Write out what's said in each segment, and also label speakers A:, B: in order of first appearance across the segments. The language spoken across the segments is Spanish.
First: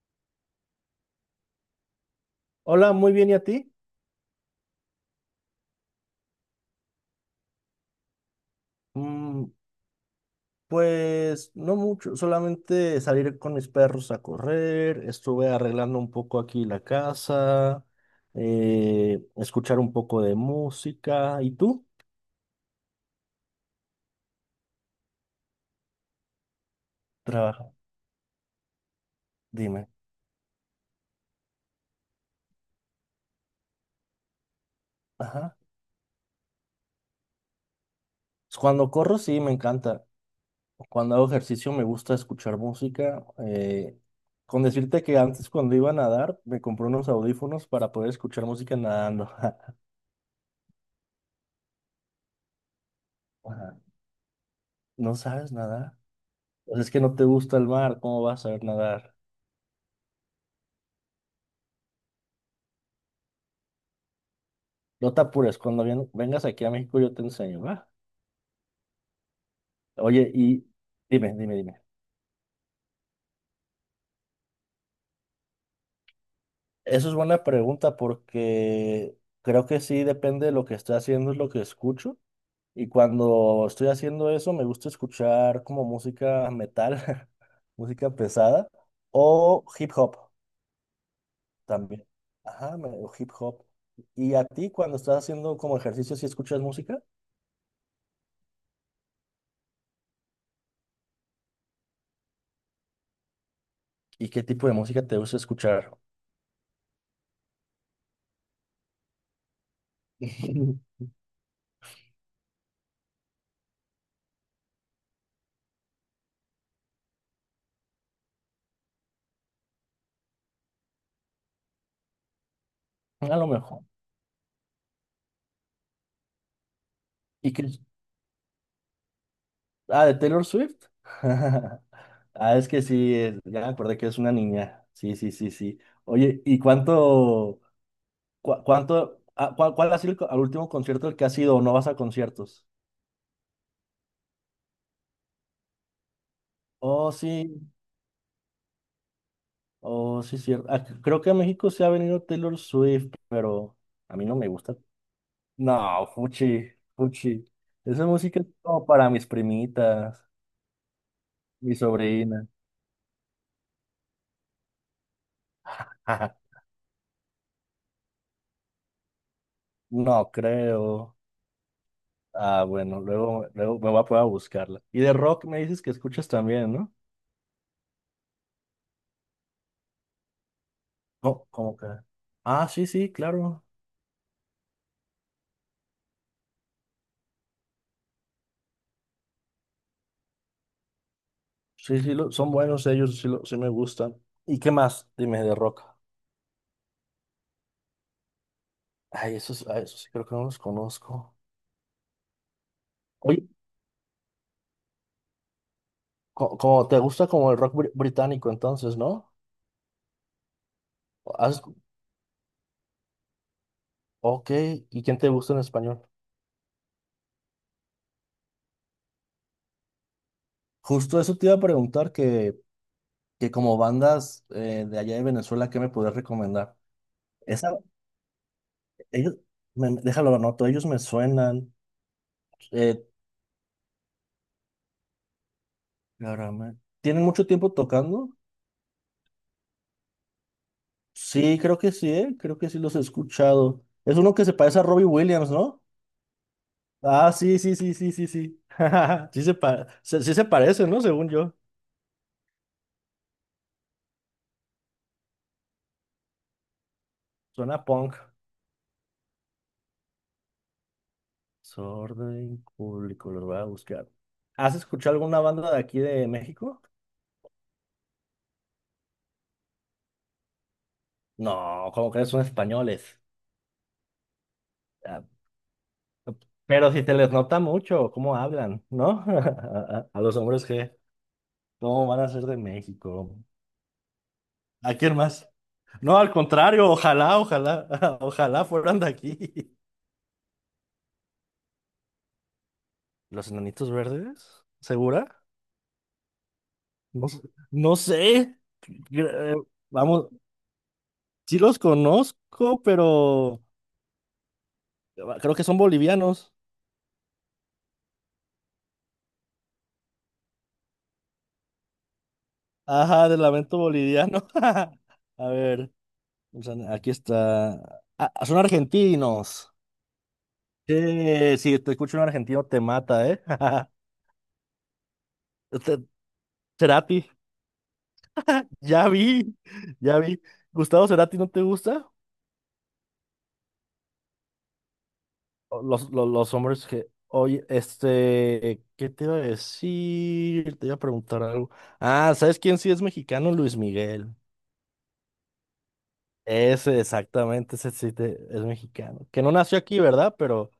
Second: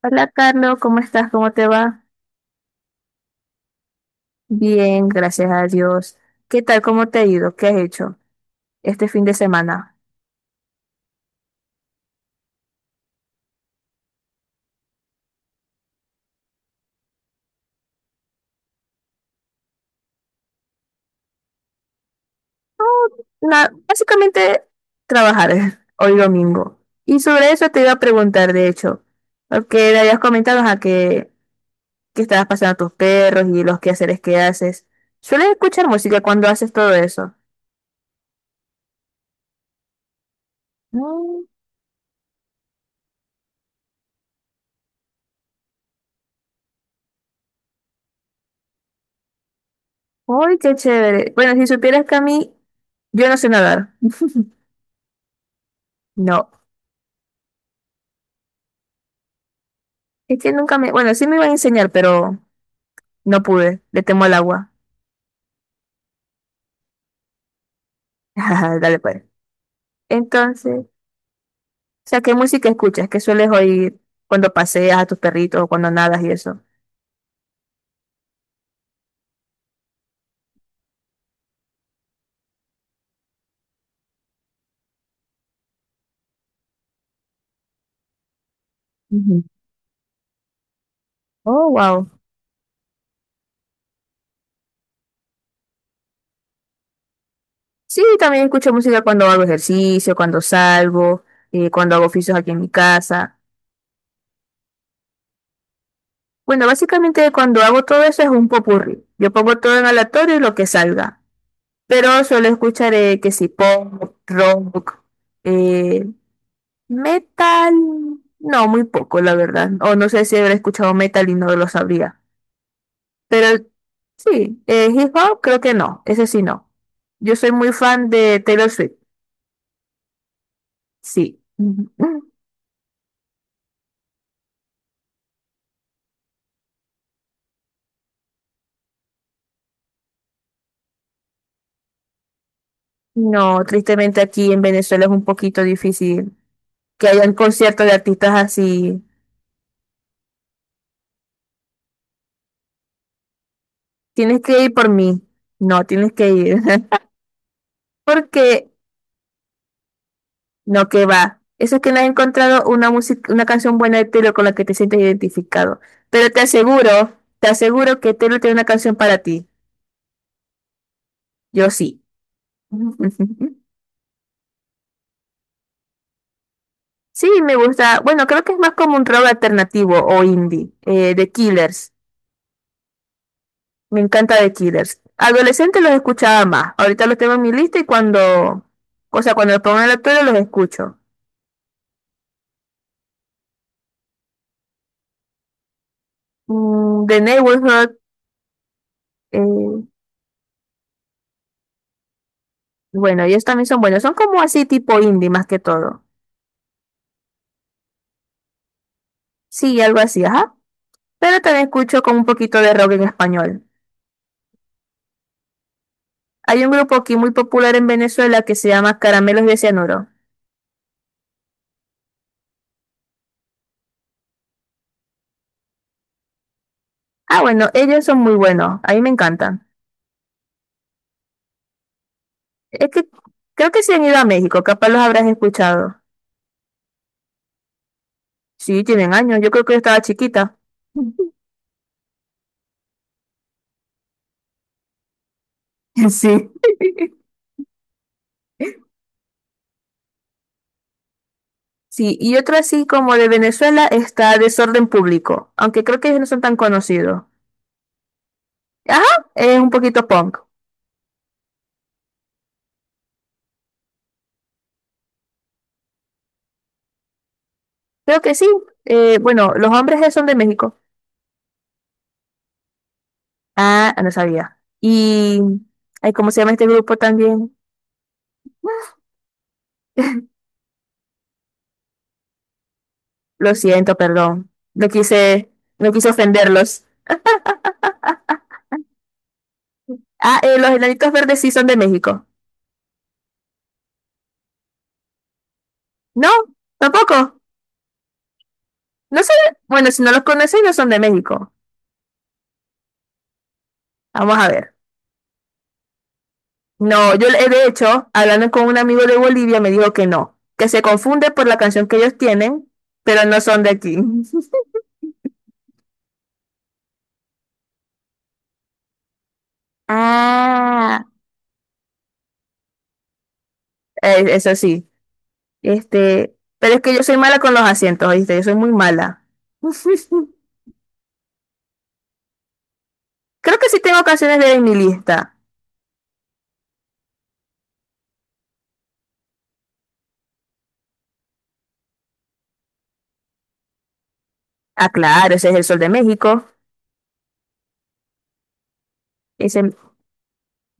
A: Hola Carlos, ¿cómo estás? ¿Cómo te va?
B: Hola, muy bien, ¿y a ti?
A: Bien, gracias a Dios. ¿Qué tal? ¿Cómo te ha ido? ¿Qué has hecho este fin de
B: Mm,
A: semana?
B: pues no mucho, solamente salir con mis perros a correr, estuve arreglando un poco aquí la casa, escuchar un poco de música. ¿Y tú?
A: Nada, básicamente trabajar hoy domingo. Y sobre eso
B: Trabaja,
A: te iba a preguntar, de hecho,
B: dime.
A: porque me habías comentado a que estabas pasando a tus perros y los quehaceres que haces. ¿Sueles
B: Ajá.
A: escuchar música cuando haces todo eso?
B: Cuando corro, sí, me encanta. Cuando hago
A: Mm.
B: ejercicio, me gusta escuchar música. Con decirte que antes, cuando iba a nadar, me compré unos audífonos para poder escuchar música nadando.
A: ¡Uy, qué chévere! Bueno, si supieras que a mí, yo no sé
B: Ajá.
A: nadar.
B: ¿No sabes nadar?
A: No,
B: Pues es que no te gusta el mar, ¿cómo vas a saber nadar?
A: es que nunca me... Bueno, sí me iban a enseñar, pero... No pude, le temo al agua.
B: No te apures, cuando vengas aquí a México yo te enseño, ¿va?
A: Dale, pues.
B: Oye, y
A: Entonces, o
B: dime, dime, dime.
A: sea, ¿qué música escuchas? ¿Qué sueles oír cuando paseas a tus perritos o cuando nadas y eso?
B: Eso es buena pregunta porque creo que sí depende de lo que estoy haciendo, es lo que escucho. Y cuando estoy haciendo eso, me gusta escuchar como música metal, música pesada
A: Ujú.
B: o hip hop
A: Oh,
B: también.
A: wow.
B: Ajá, o hip hop. ¿Y a ti cuando estás haciendo como ejercicio, si escuchas música?
A: Sí, también escucho música cuando hago ejercicio, cuando salgo, cuando hago oficios aquí en mi casa.
B: ¿Y qué tipo de música te gusta escuchar?
A: Bueno, básicamente cuando hago todo eso es un popurrí. Yo pongo todo en aleatorio y lo que salga. Pero suelo escuchar que si pop, rock, eh, metal, no, muy poco, la verdad. O no sé si habrá escuchado metal y no lo sabría.
B: A lo
A: Pero
B: mejor.
A: sí, hip hop creo que no, ese sí no. Yo soy
B: ¿Y qué?
A: muy fan de Taylor Swift,
B: Ah, de Taylor Swift.
A: sí. Ujú.
B: Ah, es que sí, ya me acordé que es una niña. Sí, sí, sí, sí. Oye, ¿y cuánto, cuál ha sido el, co- al último concierto al que has ido o no vas a conciertos?
A: No, tristemente aquí en Venezuela es un poquito difícil que
B: Oh,
A: hayan
B: sí,
A: conciertos de artistas así.
B: oh, sí, cierto. Ah, creo que a México se ha venido Taylor Swift, pero a mí no
A: Tienes
B: me
A: que ir
B: gusta.
A: por mí. No,
B: No,
A: tienes que ir.
B: fuchi, fuchi. Esa música es
A: Porque.
B: como para mis primitas,
A: No, que va.
B: mi
A: Eso es que no has
B: sobrina.
A: encontrado una música, una canción buena de Taylor con la que te sientes identificado. Pero te aseguro que Taylor tiene una canción para ti.
B: No creo.
A: Yo sí.
B: Ah, bueno, luego, luego me voy a poner buscarla. Y de rock me dices que escuchas también, ¿no?
A: Sí, me gusta. Bueno, creo que es más como un rock alternativo o indie. The
B: No, ¿cómo que?
A: Killers.
B: Ah, sí, sí, claro.
A: Me encanta The Killers. Adolescente los escuchaba más. Ahorita los tengo en mi lista y cuando, o sea, cuando los pongo en la tele los escucho.
B: Sí, sí, son buenos ellos, sí, sí me gustan. ¿Y qué más? Dime de rock.
A: The Neighborhood. eh,
B: Ay, esos sí creo que no los conozco.
A: bueno, ellos
B: Oye,
A: también son buenos. Son como así tipo indie más que todo.
B: como te gusta como el rock británico entonces, ¿no?
A: Sí, algo así, ajá. Pero
B: Has-
A: también escucho como un poquito de rock en español.
B: ok, ¿y quién te gusta en español?
A: Hay un grupo aquí muy popular en Venezuela que se llama Caramelos de Cianuro.
B: Justo eso te iba a preguntar que, como bandas de allá de Venezuela, ¿qué me puedes recomendar?
A: Ah, bueno,
B: Esa,
A: ellos son muy buenos. A mí me
B: ellos,
A: encantan.
B: déjalo, lo anoto, ellos me suenan.
A: Es
B: Eh,
A: que creo que se han ido a México, capaz los habrás escuchado.
B: Ahora, ¿tienen mucho tiempo tocando?
A: Sí, tienen años. Yo creo que yo estaba chiquita.
B: Sí, creo que sí, ¿eh? Creo que sí los he escuchado. Es uno que se parece a Robbie Williams, ¿no?
A: Sí.
B: Ah, sí, sí, sí, sí, sí, sí. Sí se parece, ¿no? Según yo.
A: Sí, y otro así como de Venezuela está Desorden Público, aunque creo que ellos no son tan conocidos.
B: Suena punk.
A: Ajá, es un poquito punk.
B: Desorden público, los voy a buscar. ¿Has escuchado alguna banda de aquí de México?
A: Creo que sí. Bueno, los hombres son de México.
B: No, como que son españoles.
A: Ah, no sabía.
B: Ah,
A: Y, ay, ¿cómo se llama este
B: pero
A: grupo
B: si te les
A: también?
B: nota mucho cómo hablan, ¿no? A los hombres que, ¿cómo van a ser de México?
A: Lo siento, perdón. No
B: ¿A quién más?
A: quise, no quise
B: No, al
A: ofenderlos.
B: contrario, ojalá, ojalá, ojalá fueran de aquí.
A: Ah, los enanitos verdes sí son de México.
B: ¿Los enanitos verdes? ¿Segura?
A: No,
B: No,
A: tampoco.
B: sé. No sé.
A: No sé. Bueno, si no los
B: Vamos,
A: conocen, no son de México.
B: sí los conozco, pero
A: Vamos a ver.
B: creo que son bolivianos.
A: No, de hecho, hablando con un amigo de Bolivia, me dijo que no, que se confunde por la canción que ellos tienen, pero
B: Ajá,
A: no
B: del
A: son de
B: lamento
A: aquí.
B: boliviano. A ver, o sea, aquí está. Ah, son argentinos.
A: Ah,
B: Si te escucho un argentino te mata, ¿eh?
A: eso sí.
B: Te-
A: Este, pero es que yo soy
B: Cerati,
A: mala con los asientos, ¿viste? Yo soy muy
B: ya
A: mala.
B: vi, ya vi. Gustavo Cerati, ¿no te gusta?
A: Creo que sí tengo canciones de mi lista.
B: Los hombres que, oye, este, ¿qué te iba a decir? Te iba a preguntar algo. Ah, ¿sabes quién sí es mexicano? Luis Miguel.
A: Ah, claro, ese es el Sol de México.
B: Ese, exactamente, ese sí es mexicano. Que no
A: Ese,
B: nació aquí, ¿verdad? Pero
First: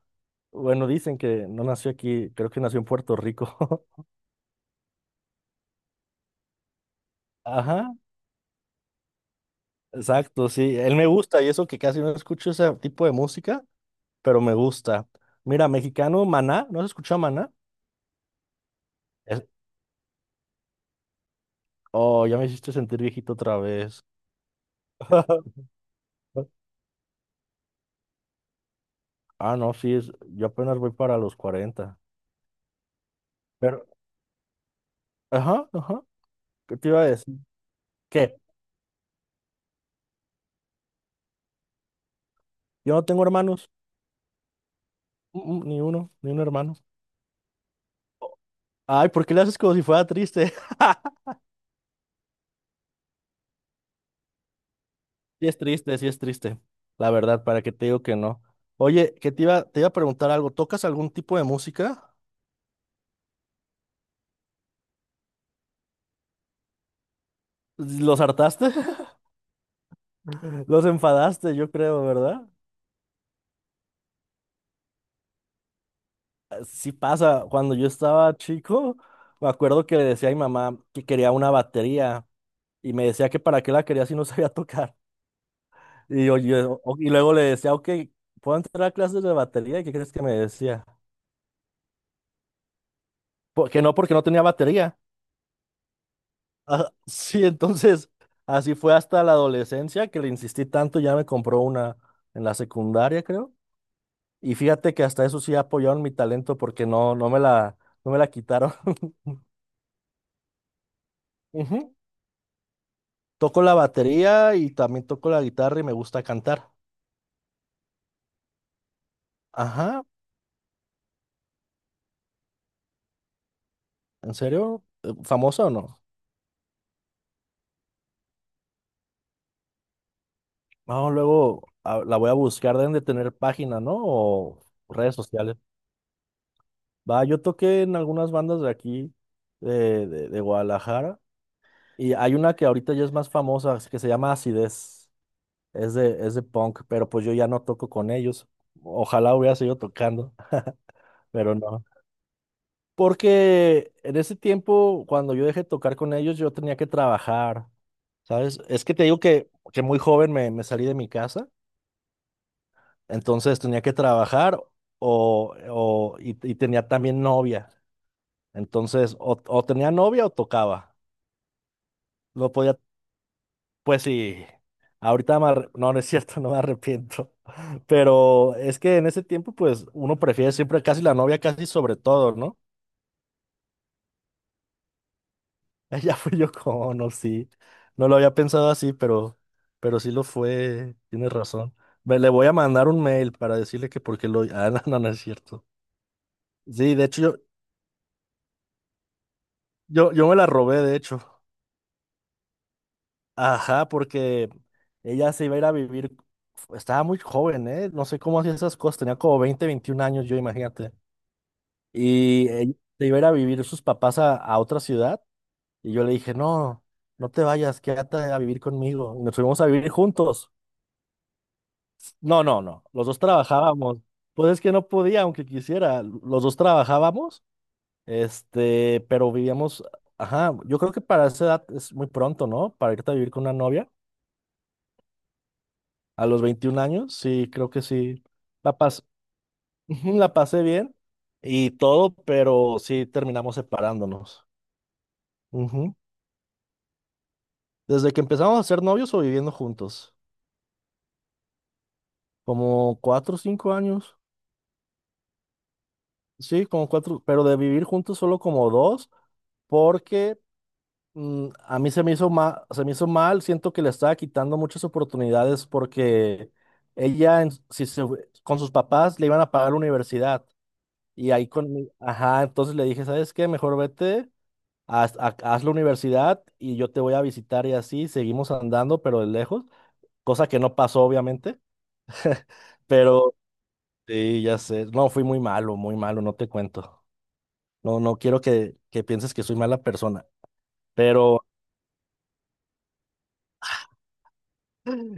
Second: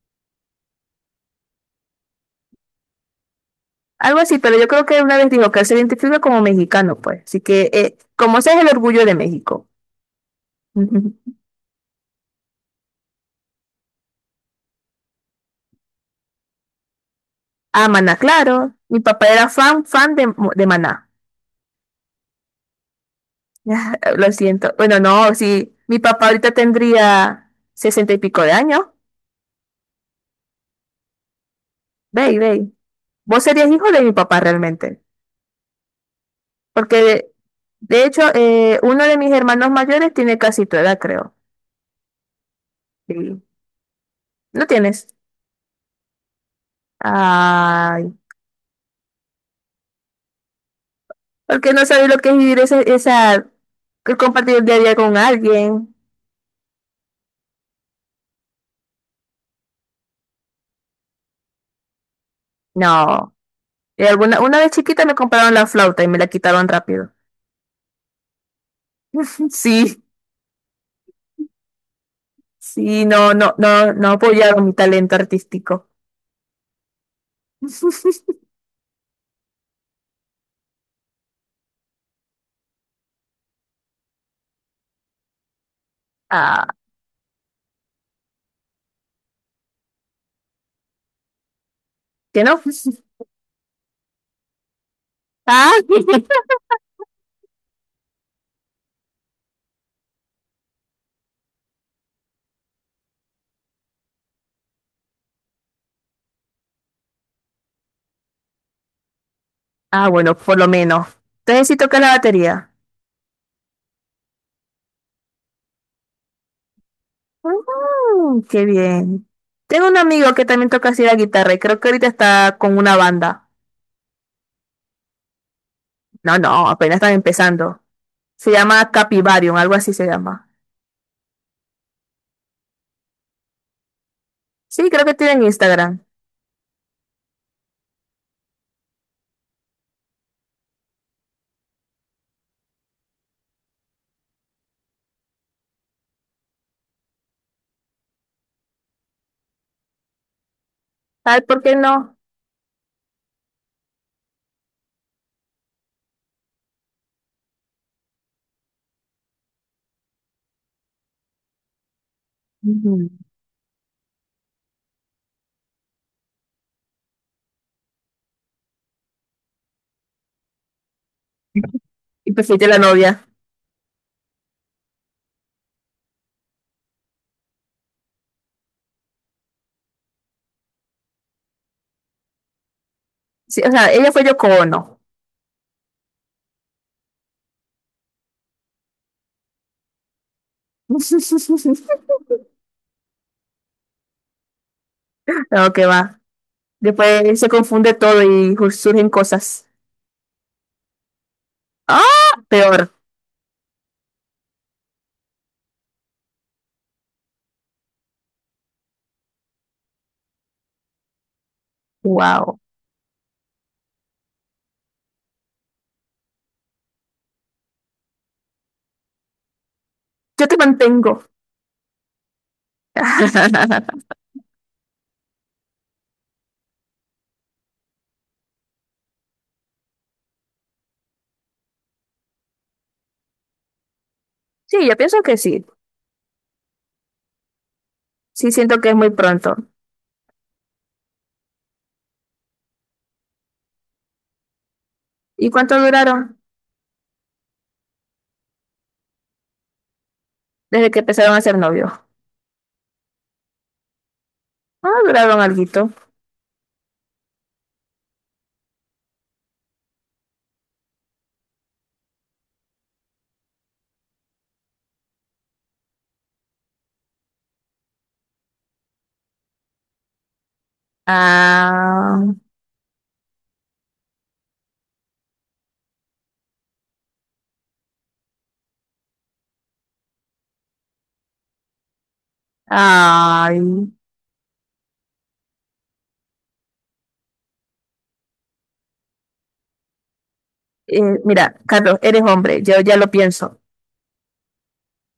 B: bueno, dicen que no nació aquí, creo que nació en Puerto Rico.
A: algo así, pero yo creo que una vez dijo que él se identifica como mexicano, pues. Así que,
B: Ajá,
A: como ese es el orgullo de México.
B: exacto, sí. Él me
A: Ujú.
B: gusta y eso que casi no escucho ese tipo de música, pero me gusta. Mira, mexicano, Maná, ¿no has escuchado Maná?
A: Ah, Maná, claro. Mi papá
B: Es-
A: era fan de Maná.
B: Oh, ya me hiciste sentir viejito otra vez.
A: Lo siento. Bueno, no, sí. Mi papá ahorita tendría 60 y pico de años.
B: Ah, no, sí, es, yo apenas voy para los 40.
A: Ve, ve. Vos serías
B: Pero,
A: hijo de mi papá realmente.
B: ajá, ajá, ¿qué te
A: Porque
B: iba a decir?
A: de hecho,
B: ¿Qué?
A: uno de mis hermanos mayores tiene casi tu edad, creo.
B: Yo no tengo
A: Sí.
B: hermanos.
A: ¿No tienes?
B: Mm, mm, ni uno, ni un hermano.
A: Ay,
B: Ay, ¿por qué le haces como si fuera triste?
A: porque no sabes lo que es vivir esa, que compartir el día a día con
B: Sí es
A: alguien.
B: triste, sí es triste. La verdad, ¿para qué te digo que no? Oye, que te iba a preguntar algo. ¿Tocas algún tipo de música?
A: No. Y alguna, una vez chiquita me compraron la flauta y me la quitaron rápido.
B: ¿Los hartaste?
A: Sí.
B: Los enfadaste, yo creo, ¿verdad?
A: Sí, no, no, no, no apoyaron mi talento artístico.
B: Ah, sí pasa. Cuando yo estaba chico, me acuerdo que le decía a mi mamá que quería una batería y me decía que para qué la quería si no sabía tocar. Y, yo,
A: Ah,
B: yo- o- y luego le decía, ok, ¿puedo entrar a clases de batería? ¿Y qué crees que me decía?
A: ¿que no?
B: " Que no, porque no tenía batería.
A: Ah,
B: Ah, sí, entonces así fue hasta la adolescencia que le insistí tanto, ya me compró una en la secundaria, creo. Y fíjate que hasta eso sí apoyaron mi talento porque no, no me la quitaron.
A: ah, bueno, por lo menos. Entonces sí
B: Ujú.
A: toca la batería.
B: Toco la batería y también toco la guitarra y me gusta cantar.
A: Mm, qué bien. Tengo un
B: Ajá,
A: amigo que también toca así la guitarra y creo que ahorita está con una banda.
B: ¿en serio? ¿Famoso o no?
A: No, no, apenas están empezando. Se llama Capivarium, algo así se llama.
B: No, luego la voy a buscar, deben de tener página, ¿no? O
A: Sí, creo que
B: redes
A: tienen
B: sociales.
A: Instagram.
B: Va, yo toqué en algunas bandas de aquí, de Guadalajara, y hay una que ahorita ya es más famosa, que se llama Acidez. Es de punk, pero pues yo ya no toco con ellos. Ojalá hubiera seguido tocando,
A: Ay,
B: pero
A: ¿por qué
B: no.
A: no?
B: Porque en ese tiempo, cuando yo dejé de tocar con ellos, yo tenía que trabajar, ¿sabes? Es que te digo que, muy joven me salí de mi casa.
A: Ujú.
B: Entonces tenía que trabajar y tenía también novia. Entonces, o tenía novia o tocaba.
A: Y
B: No
A: perfilé
B: podía,
A: la novia.
B: pues sí, ahorita me no, no es cierto, no me arrepiento. Pero es que en ese tiempo, pues uno prefiere siempre casi la novia, casi sobre todo, ¿no?
A: Sí, o sea, ella fue Yoko Ono.
B: Ella fui yo con, no, sí. No lo había pensado así, pero, sí lo fue. Tienes razón. Le voy a mandar un mail para decirle que porque lo... Ah, no, no, no es cierto.
A: No, que va.
B: Sí, de hecho, yo,
A: Después se confunde todo y surgen cosas.
B: yo, yo me la robé, de hecho.
A: ¡Ah! Peor.
B: Ajá, porque ella se iba a ir a vivir, estaba muy joven, ¿eh? No sé cómo hacía esas cosas, tenía como 20 21 años, yo imagínate. Y
A: Wow.
B: ella se iba a ir a vivir sus papás a, otra ciudad y yo le dije, no, no te vayas, quédate a vivir conmigo. Y nos fuimos a vivir
A: Yo
B: juntos.
A: te mantengo.
B: No, no, no, los dos trabajábamos. Pues es que no podía, aunque quisiera, los dos trabajábamos, este, pero vivíamos, ajá, yo creo que para esa edad es muy pronto, ¿no? Para irte a vivir con una novia.
A: Sí, yo pienso que sí.
B: A los 21 años, sí, creo que sí.
A: Sí,
B: La
A: siento que es
B: pas-
A: muy pronto.
B: ujú, la pasé bien y todo, pero sí terminamos separándonos.
A: ¿Y cuánto
B: Ujú.
A: duraron
B: Desde que empezamos a ser novios o viviendo juntos,
A: desde que empezaron a ser novios?
B: como 4 o 5 años.
A: Ah, duraron alguito.
B: Sí, como cuatro, pero de vivir juntos solo como dos, porque a mí se me hizo mal, se me hizo mal, siento que le estaba quitando muchas oportunidades porque ella, en- si se fue- con sus papás le iban a pagar la universidad. Y ahí con,
A: Ah,
B: ajá, entonces le dije, ¿sabes qué? Mejor vete haz la universidad y yo te voy a visitar y así seguimos andando, pero de lejos, cosa que no pasó obviamente, pero
A: ay.
B: sí, ya sé, no, fui muy malo, no te cuento. No, no quiero que pienses que soy mala persona, pero
A: Mira, Carlos, eres hombre, yo ya lo pienso.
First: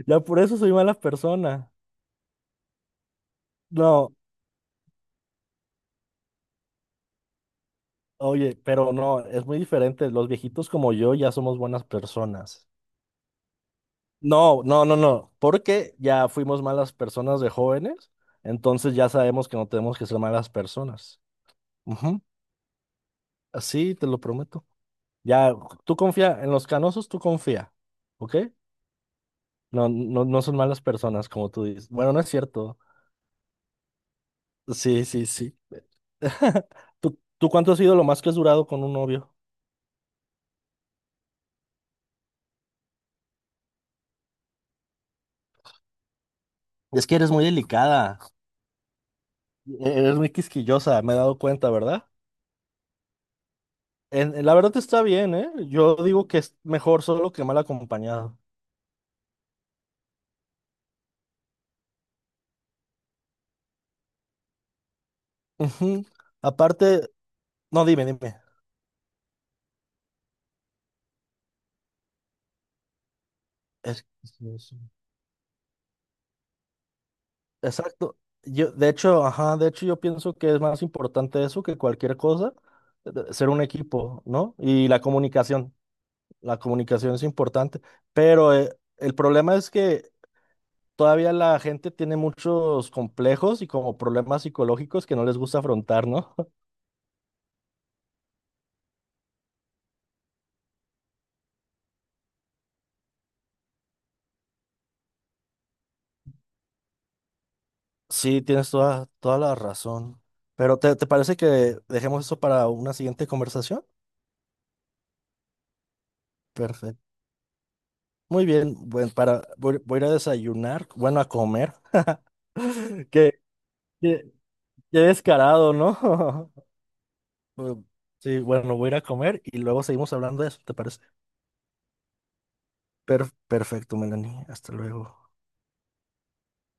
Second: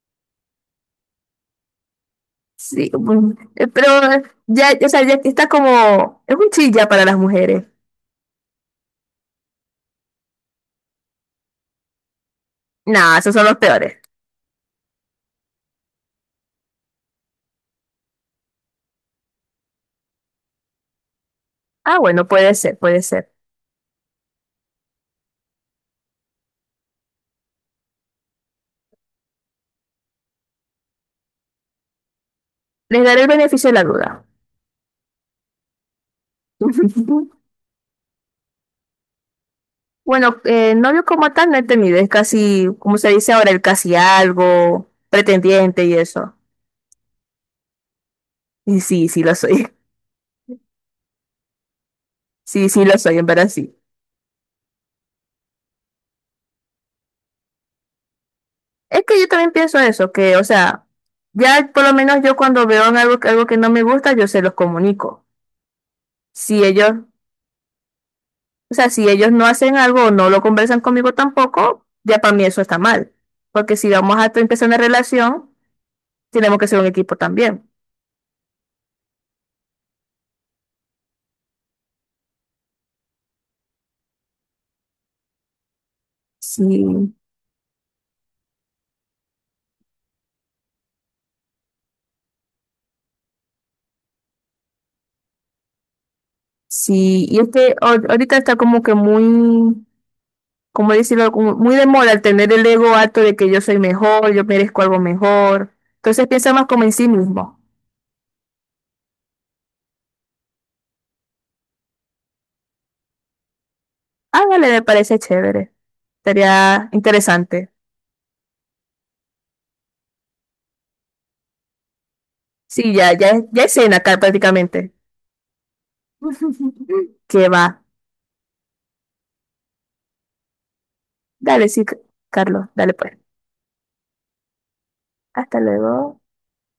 B: ya por eso soy mala persona.
A: Sí, pero
B: No,
A: ya, o sea, ya está como, es un chilla para las mujeres.
B: oye, pero no, es muy diferente, los viejitos como yo ya somos buenas personas.
A: Nah, esos son los peores.
B: No, no, no, no, porque ya fuimos malas personas de jóvenes, entonces ya sabemos que no tenemos que ser malas personas.
A: Ah,
B: Ujú.
A: bueno, puede ser, puede ser.
B: Sí, te lo prometo. Ya, tú confía, en los canosos tú confía, ¿ok? No, no, no son malas personas, como tú dices. Bueno, no es cierto.
A: Les daré el beneficio de la duda.
B: Sí, sí, sí. ¿Tú, tú cuánto has sido lo más que has durado con un novio?
A: Bueno, novio como tal no he tenido, es casi, como se dice ahora, el casi algo, pretendiente y eso.
B: Es que eres muy delicada,
A: Y sí, sí lo soy.
B: eres muy quisquillosa, me he dado cuenta, ¿verdad?
A: Sí, sí, lo soy, en verdad sí.
B: La verdad está bien, ¿eh? Yo digo que es mejor solo que mal acompañado.
A: Es que yo también pienso eso, que, o sea, ya por lo menos yo cuando veo en algo, algo que no me gusta, yo se los comunico.
B: Ujú.
A: Si ellos,
B: Aparte, no, dime, dime.
A: o sea, si ellos no hacen algo o no lo conversan conmigo tampoco, ya para mí eso está mal. Porque si
B: Es-
A: vamos a empezar una relación, tenemos que ser un equipo también.
B: Exacto. Yo, de hecho, ajá, de hecho yo pienso que es más importante eso que cualquier cosa, ser un equipo, ¿no? Y la comunicación, la
A: Sí,
B: comunicación es importante, pero el problema es que todavía la gente tiene muchos complejos y como problemas psicológicos que no les gusta afrontar, ¿no?
A: sí. Y es que ahorita está como que muy, como decirlo, como muy de moda el tener el ego alto de que yo soy mejor, yo merezco algo mejor. Entonces piensa más como en sí mismo.
B: Sí, tienes toda la razón. Pero ¿te parece que dejemos eso para una siguiente conversación?
A: Ándale, me parece chévere. Estaría
B: Perfecto.
A: interesante.
B: Muy bien, bueno, para, voy a ir a desayunar, bueno, a comer.
A: Sí, ya,
B: Que,
A: ya, ya es cena acá
B: que-
A: prácticamente.
B: qué descarado, ¿no?
A: Que va.
B: Mm, sí, bueno, voy a ir a comer y luego seguimos hablando de eso, ¿te parece?
A: Dale, sí, Carlos, dale pues.
B: Perfecto, Melanie. Hasta luego.
A: Hasta luego.